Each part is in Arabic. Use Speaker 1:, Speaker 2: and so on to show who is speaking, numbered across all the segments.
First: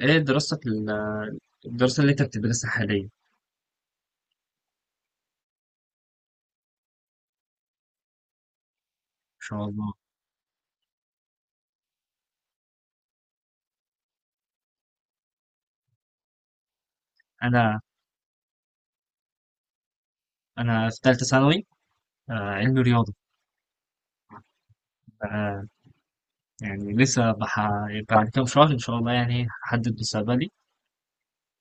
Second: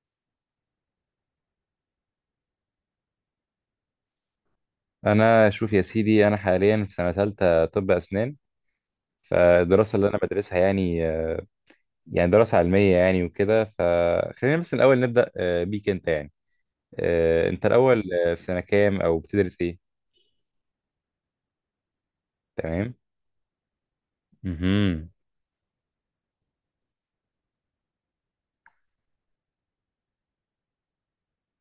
Speaker 1: ايه دراستك الدراسة اللي انت بتدرسها حاليا ان
Speaker 2: انا، شوف يا سيدي، انا حاليا في سنه ثالثه طب اسنان.
Speaker 1: شاء الله.
Speaker 2: فالدراسه اللي انا بدرسها، يعني يعني دراسه علميه، يعني وكده. فخلينا بس الاول نبدا بيك انت، يعني انت
Speaker 1: انا
Speaker 2: الاول في سنه كام او بتدرس ايه؟
Speaker 1: انا في ثالثة ثانوي، علمي
Speaker 2: تمام.
Speaker 1: رياضة.
Speaker 2: امم.
Speaker 1: آه، يعني بعد كام شهر ان شاء الله يعني هحدد مستقبلي.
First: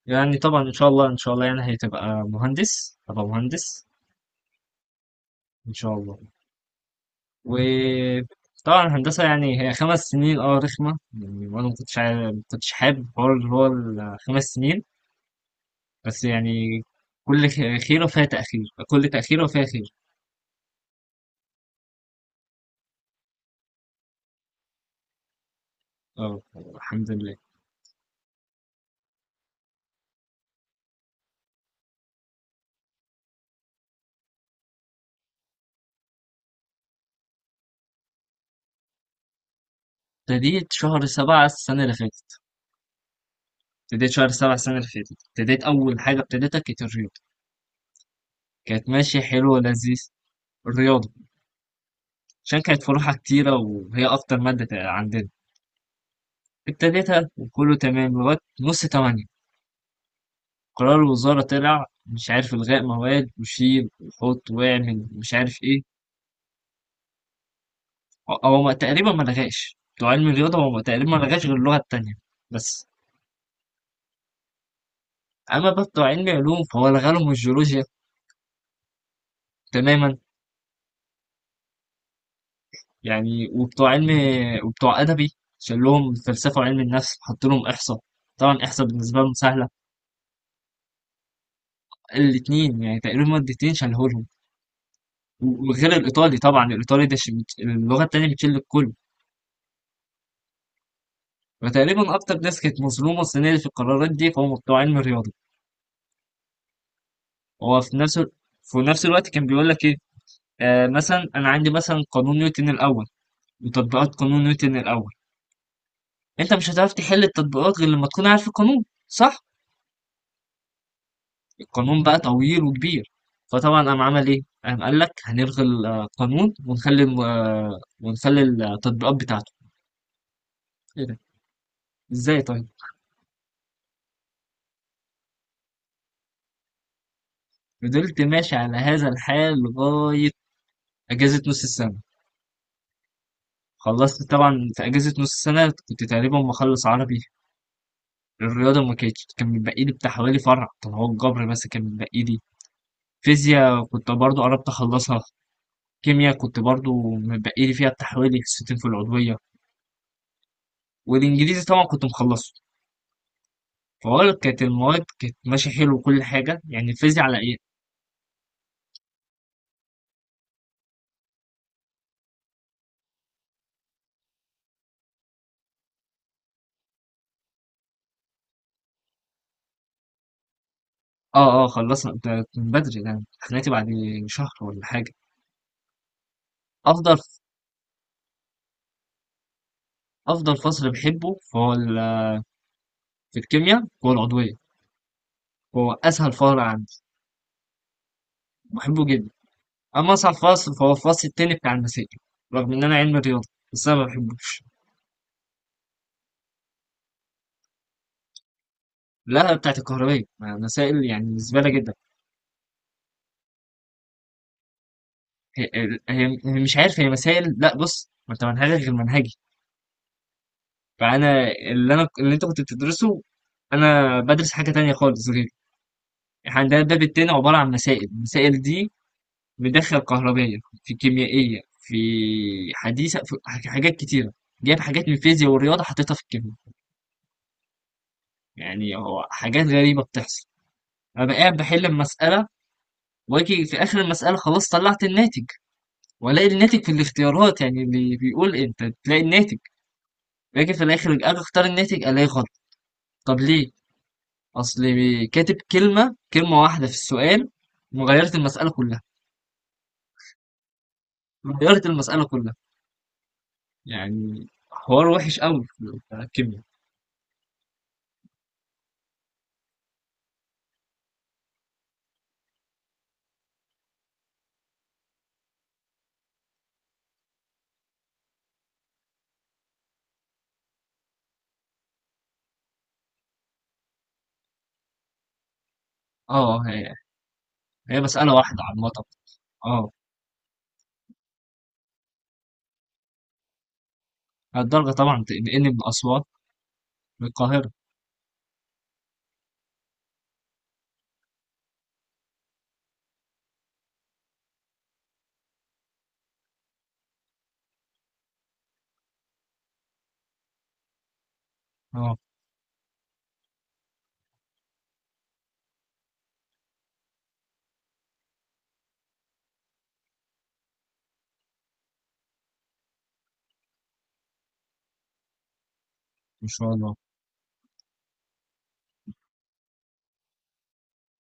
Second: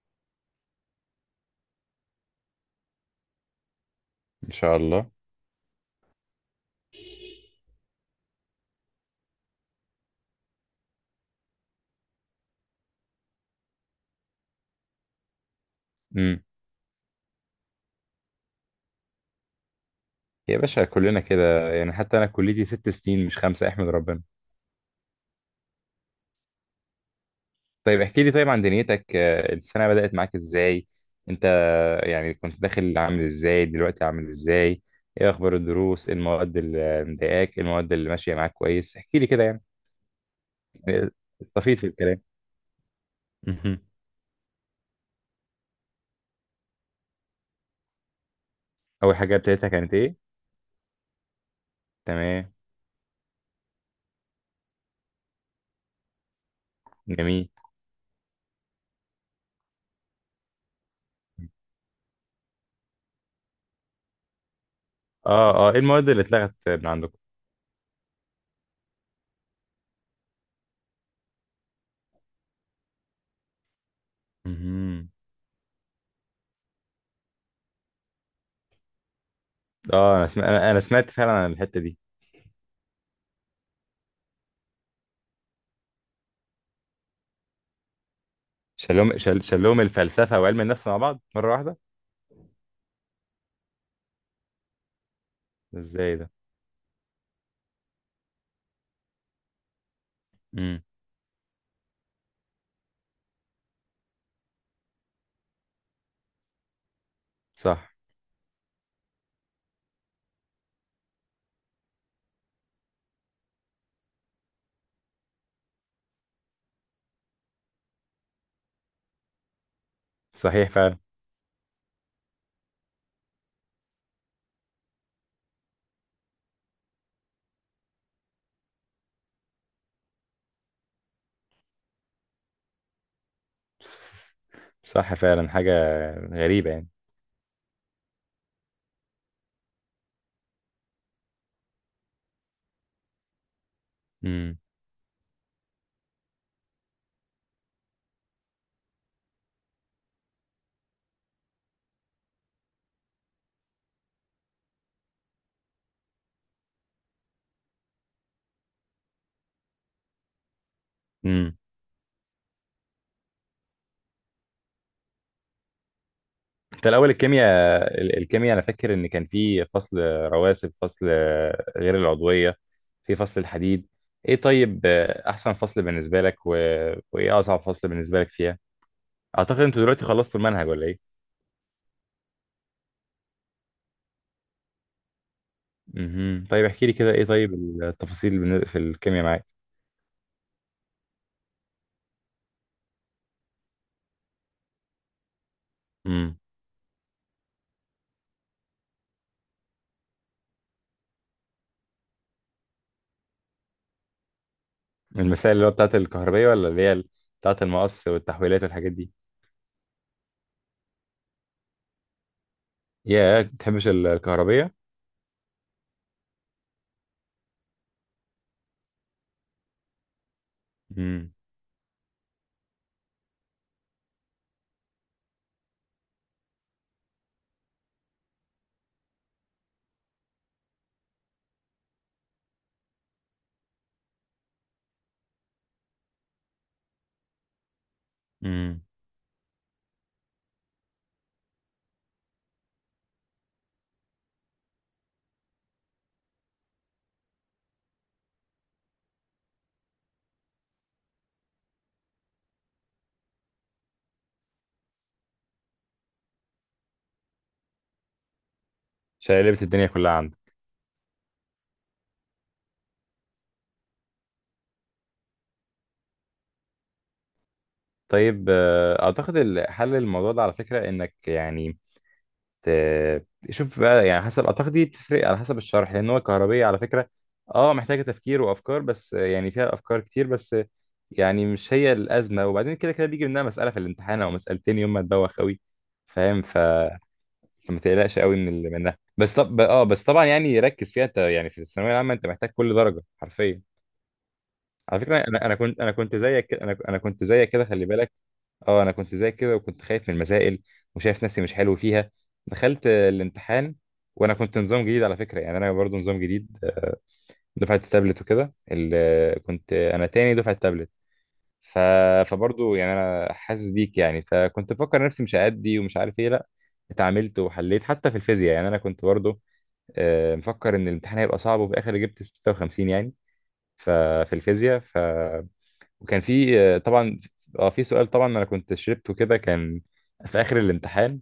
Speaker 1: يعني طبعا ان شاء الله ان شاء الله يعني هتبقى مهندس، هبقى مهندس
Speaker 2: ان شاء الله.
Speaker 1: ان شاء الله. وطبعا الهندسة يعني هي خمس سنين، اه رخمة يعني، وانا ما كنتش حابب حوار اللي هو الخمس سنين، بس
Speaker 2: امم.
Speaker 1: يعني خيرة فيها تأخير، كل تأخيرة فيها خير.
Speaker 2: يا باشا، كلنا كده يعني، حتى انا كليتي 6 سنين مش خمسه، احمد ربنا.
Speaker 1: اه الحمد لله.
Speaker 2: طيب احكي لي، طيب عن دنيتك السنة بدأت معاك ازاي انت؟ يعني كنت داخل عامل ازاي، دلوقتي عامل ازاي؟ ايه اخبار الدروس؟ إيه المواد اللي مضايقاك؟ إيه المواد اللي ماشية معاك كويس؟ احكي لي كده يعني،
Speaker 1: ابتديت شهر
Speaker 2: يعني
Speaker 1: 7
Speaker 2: استفيد
Speaker 1: السنة
Speaker 2: في
Speaker 1: اللي
Speaker 2: الكلام.
Speaker 1: فاتت،
Speaker 2: مهم.
Speaker 1: ابتديت شهر 7 السنة اللي فاتت، ابتديت أول حاجة ابتديتها كانت الرياضة، كانت
Speaker 2: اول
Speaker 1: ماشية
Speaker 2: حاجة
Speaker 1: حلوة
Speaker 2: ابتديتها كانت
Speaker 1: ولذيذ.
Speaker 2: ايه؟
Speaker 1: الرياضة
Speaker 2: تمام.
Speaker 1: عشان كانت فروعها كتيرة وهي أكتر عندنا. ابتديتها
Speaker 2: جميل.
Speaker 1: وكله تمام لغاية نص تمانية، قرار الوزارة طلع مش عارف إلغاء مواد وشيل وحط واعمل مش
Speaker 2: اه،
Speaker 1: عارف
Speaker 2: اه، ايه
Speaker 1: إيه.
Speaker 2: المواد اللي اتلغت من عندكم؟
Speaker 1: هو ما- تقريبا ما لغاش، بتوع علم الرياضة هو تقريبا ما لغاش غير اللغة التانية بس.
Speaker 2: مهم.
Speaker 1: أما بقى بتوع علم علوم فهو لغالهم الجيولوجيا تماما.
Speaker 2: اه انا سمعت، أنا سمعت فعلا عن الحتة دي.
Speaker 1: يعني وبتوع علم، وبتوع أدبي شال لهم فلسفة وعلم النفس، حط لهم إحصاء. طبعا إحصاء
Speaker 2: شالهم
Speaker 1: بالنسبة لهم
Speaker 2: شال-
Speaker 1: سهلة.
Speaker 2: شالهم الفلسفة وعلم النفس مع بعض مرة واحدة؟
Speaker 1: الاتنين يعني تقريبا مادتين شالهولهم، وغير
Speaker 2: ازاي ده؟
Speaker 1: الإيطالي طبعا، الإيطالي اللغة التانية بتشيل الكل.
Speaker 2: امم.
Speaker 1: فتقريبا أكتر ناس كانت مظلومة السنة دي في القرارات دي فهم بتوع علم الرياضة. هو
Speaker 2: صح.
Speaker 1: في نفس ال- في نفس الوقت كان بيقول لك إيه، آه مثلا أنا عندي مثلا قانون نيوتن الأول وتطبيقات قانون نيوتن الأول، أنت مش هتعرف تحل التطبيقات غير لما تكون عارف القانون صح؟
Speaker 2: صحيح فعلا.
Speaker 1: قانون بقى طويل وكبير. فطبعا قام عمل ايه، قام قال لك هنلغي القانون ونخلي ونخلي التطبيقات بتاعته. ايه ده، ازاي طيب.
Speaker 2: صح فعلا، حاجة غريبة يعني.
Speaker 1: فضلت ماشي على هذا الحال لغاية أجازة نص السنة. خلصت
Speaker 2: امم.
Speaker 1: طبعا في أجازة نص السنة كنت تقريبا مخلص عربي، الرياضة ما كانتش، كان متبقي لي بتاع حوالي فرع طب هو الجبر بس كان متبقي لي. فيزياء كنت برضو قربت أخلصها، كيمياء كنت برضو متبقي لي فيها بتاع حوالي حصتين في العضوية،
Speaker 2: امم.
Speaker 1: والإنجليزي طبعا كنت مخلصه. فهقول لك كانت المواد كانت ماشية حلو وكل حاجة.
Speaker 2: انت
Speaker 1: يعني
Speaker 2: الأول
Speaker 1: الفيزياء على إيه؟
Speaker 2: الكيمياء، الكيمياء أنا فاكر إن كان في فصل رواسب، فصل غير العضوية، في فصل الحديد. إيه طيب أحسن فصل بالنسبة لك و... وإيه أصعب فصل بالنسبة لك فيها؟ أعتقد أنتوا دلوقتي خلصتوا المنهج ولا إيه؟
Speaker 1: آه آه خلصنا ده من بدري، ده امتحاناتي بعد شهر ولا حاجة.
Speaker 2: امم. طيب احكي لي كده،
Speaker 1: أفضل
Speaker 2: إيه طيب التفاصيل في الكيمياء معاك؟
Speaker 1: أفضل فصل بحبه في الكيمياء هو العضوية، هو أسهل
Speaker 2: امم.
Speaker 1: فصل عندي، بحبه جدا. أما أصعب فصل فهو الفصل التاني بتاع المسائل، رغم إن أنا علم رياضة بس أنا ما بحبوش.
Speaker 2: المسائل اللي هو بتاعت الكهربية ولا اللي هي بتاعت المقص والتحويلات والحاجات دي؟
Speaker 1: لا بتاعت الكهربية، ما مسائل يعني زبالة جدا.
Speaker 2: يا ما بتحبش الكهربية؟
Speaker 1: هي, هي مش عارف، هي مسائل، لا بص ما أنت منهجك غير منهجي.
Speaker 2: امم.
Speaker 1: فانا اللي انا اللي انت كنت بتدرسه انا بدرس حاجه تانية خالص. غير احنا عندنا الباب التاني عباره عن مسائل، المسائل دي مدخل كهربائيه، في كيميائيه، في حديثه، في حاجات كتيره، جايب حاجات من الفيزياء والرياضه حطيتها في الكيمياء.
Speaker 2: امم.
Speaker 1: يعني هو حاجات غريبه بتحصل. انا بقى قاعد بحل المساله، واجي في اخر المساله خلاص طلعت الناتج، والاقي الناتج في الاختيارات، يعني اللي بيقول انت تلاقي الناتج، باجي في الاخر اجي اختار الناتج الاقي غلط. طب ليه؟ أصلي كاتب كلمة، كلمة واحدة في السؤال وغيرت المسألة كلها،
Speaker 2: شقلبت الدنيا كلها عندك.
Speaker 1: غيرت المسألة كلها. يعني حوار وحش قوي بتاع الكيمياء.
Speaker 2: طيب اعتقد حل الموضوع ده على فكره، انك يعني شوف بقى، يعني حسب اعتقد دي بتفرق على حسب الشرح، لان هو الكهربيه على فكره اه محتاجه تفكير وافكار، بس يعني فيها افكار كتير، بس يعني مش هي الازمه. وبعدين كده كده بيجي منها مساله في الامتحان او مسالتين يوم ما تبوخ قوي، فاهم؟
Speaker 1: اه
Speaker 2: فما
Speaker 1: هي
Speaker 2: تقلقش
Speaker 1: مسألة
Speaker 2: قوي من
Speaker 1: واحدة عامة.
Speaker 2: منها. بس طب اه،
Speaker 1: اه
Speaker 2: بس طبعا يعني ركز فيها انت، يعني في الثانويه العامه انت محتاج كل درجه حرفيا.
Speaker 1: الدرجة
Speaker 2: على فكره
Speaker 1: طبعا
Speaker 2: انا
Speaker 1: تنقلني من
Speaker 2: كنت، انا كنت
Speaker 1: أسوان
Speaker 2: زيك انا كنت زيك كده،
Speaker 1: للقاهرة.
Speaker 2: خلي بالك. اه انا كنت زيك كده وكنت خايف من المسائل وشايف نفسي مش حلو فيها. دخلت الامتحان، وانا كنت نظام جديد على فكره، يعني انا برضو نظام جديد، دفعه التابلت وكده، كنت انا تاني دفعه التابلت. ف...
Speaker 1: اه
Speaker 2: فبرضو يعني انا حاسس بيك، يعني فكنت بفكر نفسي مش هأدي ومش عارف ايه، لا اتعاملت وحليت. حتى في الفيزياء يعني انا كنت برضو مفكر ان الامتحان هيبقى صعب، وفي الاخر جبت 56 يعني. ففي الفيزياء وكان
Speaker 1: ما
Speaker 2: في
Speaker 1: شاء الله.
Speaker 2: طبعا اه في سؤال، طبعا انا كنت شربته كده. كان في اخر الامتحان،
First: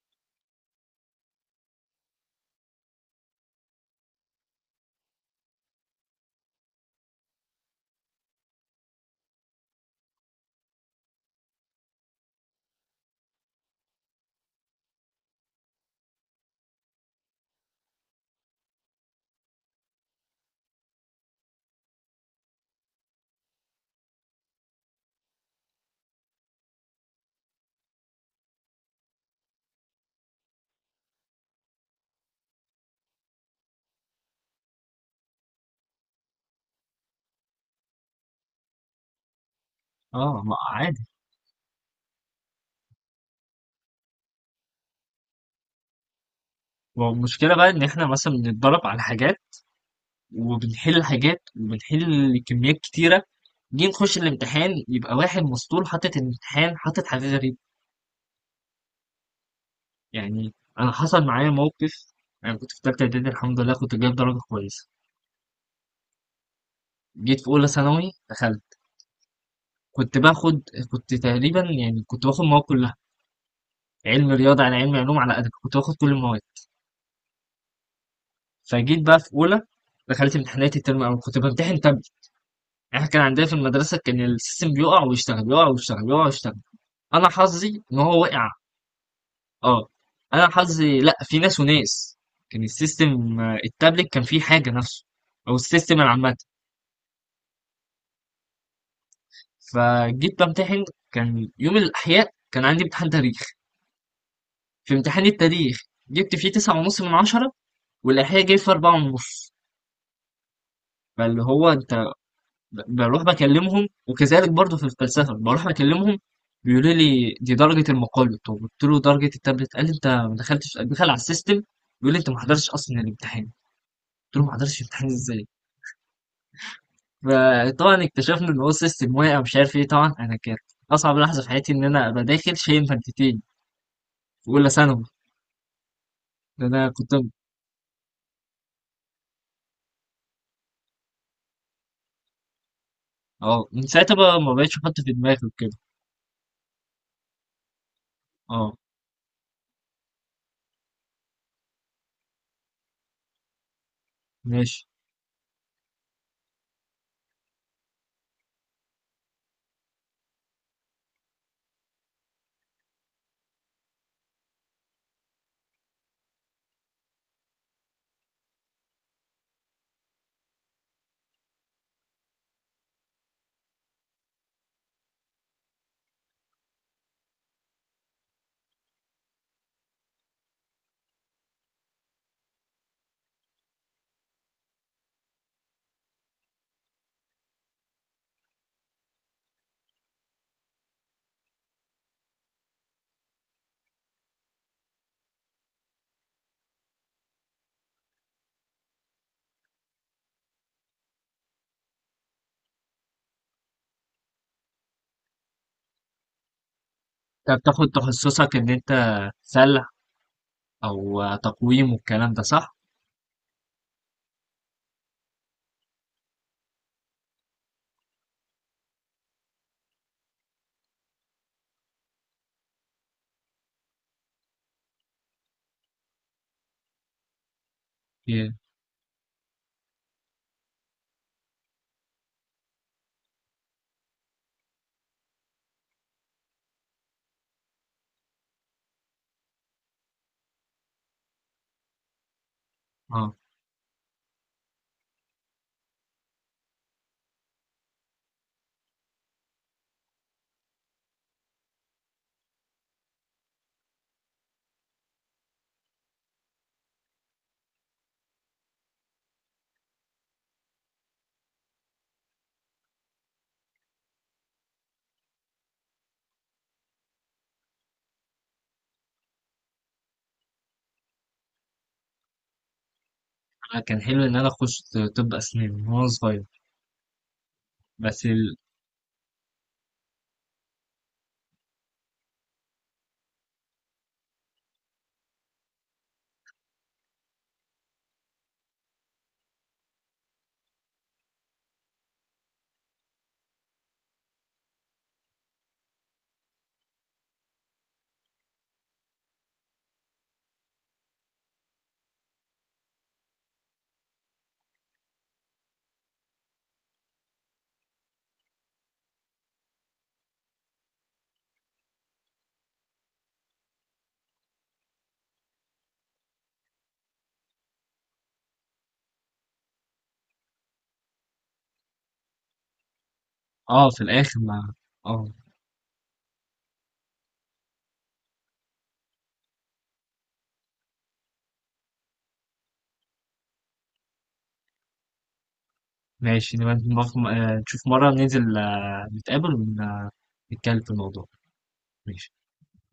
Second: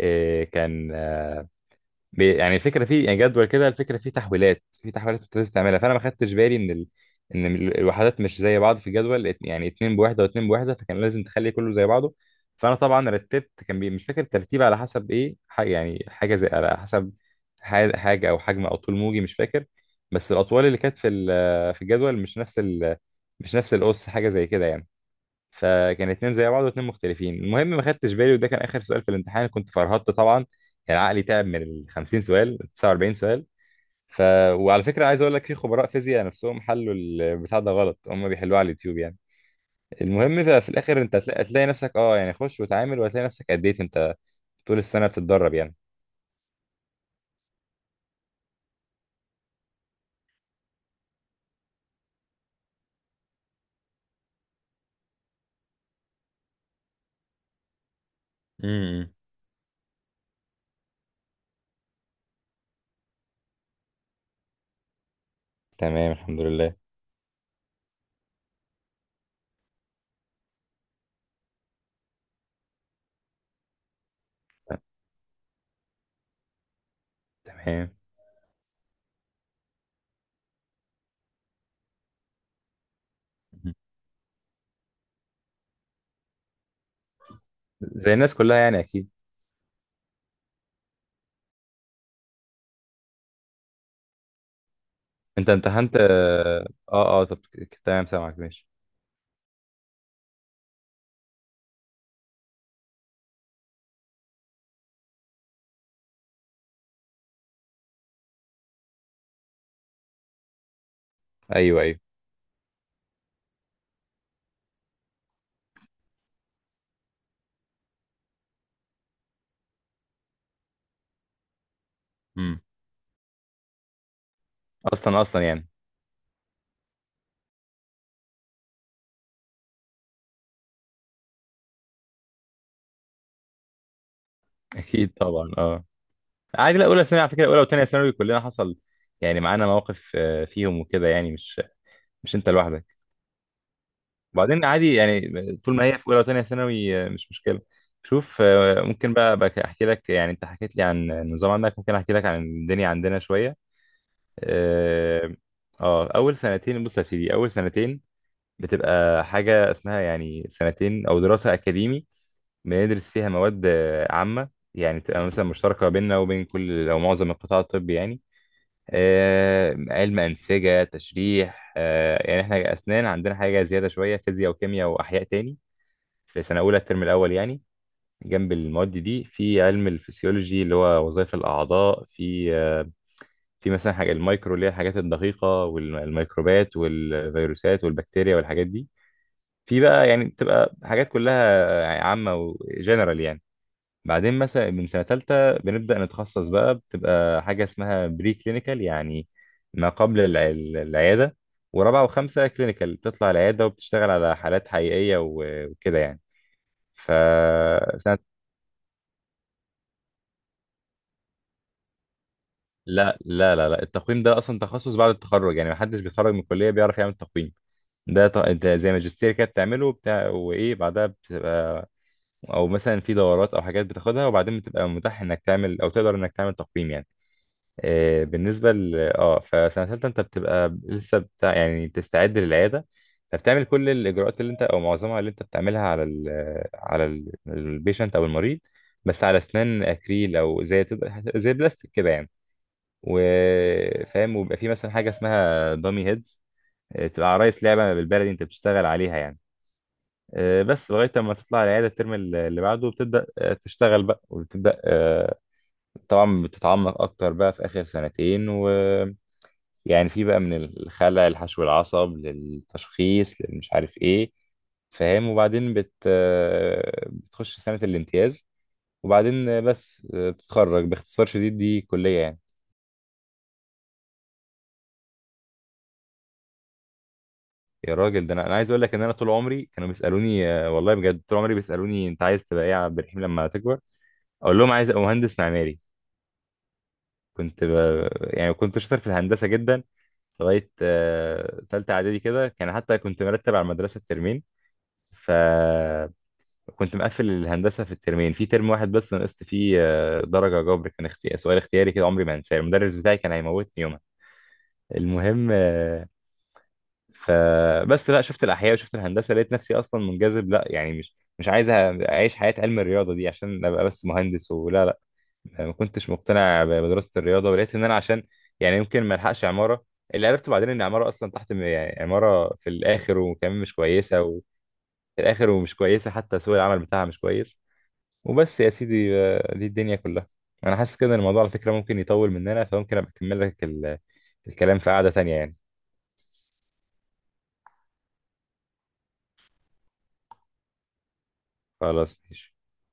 Speaker 2: كان يعني الفكره فيه، يعني جدول كده، الفكره فيه تحويلات في تحويلات كنت لازم تعملها. فانا ما خدتش بالي ان الوحدات مش زي بعض في الجدول، يعني اتنين بوحده واتنين بوحده، فكان لازم تخلي كله زي بعضه. فانا طبعا رتبت، كان مش فاكر الترتيب على حسب ايه، يعني حاجه زي على حسب حاجه او حجم او طول موجي، مش فاكر. بس الاطوال اللي كانت في الجدول مش نفس مش نفس القص، حاجه زي كده يعني. فكان اتنين زي بعض واتنين مختلفين. المهم ما خدتش بالي، وده كان اخر سؤال في الامتحان، كنت فرهطت طبعا، يعني عقلي تعب من ال 50 سؤال 49 سؤال. ف وعلى فكره عايز اقول لك في خبراء فيزياء نفسهم حلوا البتاع ده غلط، هم بيحلوه على اليوتيوب يعني.
Speaker 1: اه
Speaker 2: المهم
Speaker 1: ما
Speaker 2: ففي
Speaker 1: عادي.
Speaker 2: الاخر انت هتلاقي، هتلاقي نفسك اه، يعني خش وتعامل وهتلاقي نفسك أديت انت طول السنه بتتدرب يعني.
Speaker 1: والمشكلة بقى إن إحنا مثلا بنتدرب على حاجات، وبنحل حاجات، وبنحل كميات كتيرة، جينا نخش الامتحان يبقى واحد مسطول حاطط الامتحان، حاطط حاجة غريبة
Speaker 2: امم.
Speaker 1: يعني. انا حصل معايا موقف، انا كنت في تالتة اعدادي الحمد لله كنت جايب درجة كويسة.
Speaker 2: تمام، الحمد لله.
Speaker 1: جيت في اولى ثانوي دخلت، كنت باخد كنت تقريبا يعني كنت باخد مواد كلها، علم رياضة على علم علوم على ادب، كنت باخد كل المواد.
Speaker 2: تمام.
Speaker 1: فجيت بقى في اولى دخلت امتحانات الترم الاول، كنت بمتحن تابلت. احنا كان عندنا في المدرسة كان السيستم بيقع ويشتغل، يقع ويشتغل، يقع ويشتغل. انا حظي ان
Speaker 2: زي
Speaker 1: هو
Speaker 2: الناس
Speaker 1: وقع.
Speaker 2: كلها يعني اكيد.
Speaker 1: اه انا حظي، لا في ناس وناس، كان السيستم التابلت كان فيه حاجة نفسه،
Speaker 2: انت
Speaker 1: او
Speaker 2: امتحنت
Speaker 1: السيستم العامة.
Speaker 2: اه. اه، طب تمام، سامعك ماشي.
Speaker 1: فجيت بمتحن، كان يوم الأحياء كان عندي امتحان تاريخ. في امتحان التاريخ جبت فيه تسعة ونص من عشرة، والأحياء جاي فيه أربعة ونص. فاللي هو
Speaker 2: ايوه
Speaker 1: أنت
Speaker 2: ايوه.
Speaker 1: بروح بكلمهم، وكذلك برضه في الفلسفة بروح بكلمهم، بيقولوا لي دي درجة المقالة. طب قلت له درجة التابلت، قال لي أنت ما دخلتش دخل على السيستم، بيقول لي أنت ما
Speaker 2: امم.
Speaker 1: حضرتش أصلا الامتحان. قلت له ما حضرتش الامتحان
Speaker 2: اصلا اصلا
Speaker 1: إزاي.
Speaker 2: يعني.
Speaker 1: فطبعا اكتشفنا إن هو السيستم واقع مش عارف إيه. طبعا أنا كانت أصعب لحظة في حياتي إن أنا أبقى داخل شايل مادتين في أولى ثانوي.
Speaker 2: اكيد طبعا، اه
Speaker 1: ده
Speaker 2: عادي. لا
Speaker 1: انا
Speaker 2: اولى
Speaker 1: كنت،
Speaker 2: ثانوي على فكره، اولى وثانيه ثانوي كلنا حصل، يعني معانا مواقف فيهم وكده، يعني مش انت لوحدك.
Speaker 1: اه من ساعتها بقى ما
Speaker 2: وبعدين
Speaker 1: بقتش
Speaker 2: عادي
Speaker 1: احط في دماغي
Speaker 2: يعني،
Speaker 1: كده.
Speaker 2: طول ما هي في اولى وثانيه ثانوي مش مشكله. شوف
Speaker 1: اه
Speaker 2: ممكن بقى احكي لك، يعني انت حكيت لي عن النظام عندك، ممكن احكي لك عن الدنيا عندنا شويه.
Speaker 1: ماشي.
Speaker 2: اه، اول سنتين. بص يا سيدي، اول سنتين بتبقى حاجه اسمها يعني سنتين او دراسه اكاديمي، بندرس فيها مواد عامة، يعني تبقى مثلا مشتركة بيننا وبين كل أو معظم القطاع الطبي، يعني علم أنسجة، تشريح، يعني إحنا أسنان عندنا حاجة زيادة شوية، فيزياء وكيمياء وأحياء تاني، في سنة أولى الترم الأول يعني. جنب المواد دي في علم الفسيولوجي اللي هو وظائف الأعضاء، في في مثلا حاجة المايكرو اللي هي الحاجات الدقيقة والميكروبات والفيروسات والبكتيريا والحاجات دي. في بقى يعني بتبقى حاجات كلها عامة وجنرال يعني. بعدين مثلا من سنة تالتة بنبدأ نتخصص بقى، بتبقى حاجة اسمها بري كلينيكال، يعني ما قبل العيادة. ورابعة وخمسة كلينيكال بتطلع العيادة وبتشتغل على حالات حقيقية وكده يعني. ف
Speaker 1: انت بتاخد
Speaker 2: سنة
Speaker 1: تخصصك ان انت سلع او تقويم والكلام ده صح؟
Speaker 2: لا لا لا لا، التقويم ده أصلا تخصص بعد التخرج، يعني محدش بيتخرج من الكلية بيعرف يعمل تقويم. ده زي ماجستير كده بتعمله بتاع، وإيه بعدها بتبقى، أو مثلا في دورات أو حاجات بتاخدها، وبعدين بتبقى متاح إنك تعمل أو تقدر إنك تعمل تقويم يعني.
Speaker 1: اوكي.
Speaker 2: بالنسبة ل اه، فسنة تالتة انت بتبقى لسه بتاع يعني بتستعد للعيادة. فبتعمل كل الإجراءات اللي انت أو معظمها اللي انت بتعملها على البيشنت أو المريض، بس على أسنان أكريل، أو زي تبقى زي بلاستيك كده يعني.
Speaker 1: اه
Speaker 2: وفاهم، وبيبقى في مثلا حاجة اسمها دامي هيدز، تبقى عرايس لعبة بالبلدي انت بتشتغل عليها يعني. بس لغاية لما تطلع العيادة الترم اللي بعده بتبدأ تشتغل بقى، وبتبدأ طبعا بتتعمق أكتر بقى في آخر سنتين، و يعني في بقى من الخلع لحشو العصب للتشخيص مش عارف ايه. فاهم؟ وبعدين بت آه، بتخش سنة الامتياز، وبعدين بس بتتخرج. باختصار شديد دي كلية يعني.
Speaker 1: أنا كان حلو ان انا اخش طب اسنان من وانا صغير
Speaker 2: يا
Speaker 1: بس
Speaker 2: راجل، ده انا،
Speaker 1: ال...
Speaker 2: عايز اقول لك ان انا طول عمري كانوا بيسالوني، والله بجد طول عمري بيسالوني انت عايز تبقى ايه يا عبد الرحيم لما تكبر. اقول لهم عايز ابقى مهندس معماري. كنت ب... يعني كنت شاطر في الهندسة جدا لغاية تالتة اعدادي كده، كان حتى كنت مرتب على المدرسة الترمين. ف كنت مقفل الهندسه في الترمين، في ترم واحد بس نقصت فيه درجه جبر، كان سؤال اختياري كده عمري ما انساه، المدرس بتاعي كان هيموتني يومها. المهم فبس، لا شفت الاحياء وشفت الهندسه لقيت نفسي اصلا منجذب، لا يعني مش عايز اعيش حياه علم الرياضه دي عشان ابقى بس مهندس ولا لا. ما كنتش مقتنع بدراسه الرياضه، ولقيت ان انا عشان يعني يمكن ما الحقش عماره. اللي عرفته بعدين ان عماره اصلا تحت يعني عماره في الاخر، وكمان مش
Speaker 1: اه في
Speaker 2: كويسه،
Speaker 1: الاخر
Speaker 2: وفي
Speaker 1: ما، اه
Speaker 2: الاخر ومش كويسه، حتى سوق العمل بتاعها مش كويس. وبس يا سيدي، دي الدنيا كلها. انا حاسس كده ان الموضوع على فكرة ممكن يطول مننا، فممكن ابقى اكمل لك الكلام في قعدة تانية يعني.
Speaker 1: ماشي. نشوف مرة ننزل نتقابل ونتكلم في الموضوع.
Speaker 2: خلاص
Speaker 1: ماشي.
Speaker 2: ماشي.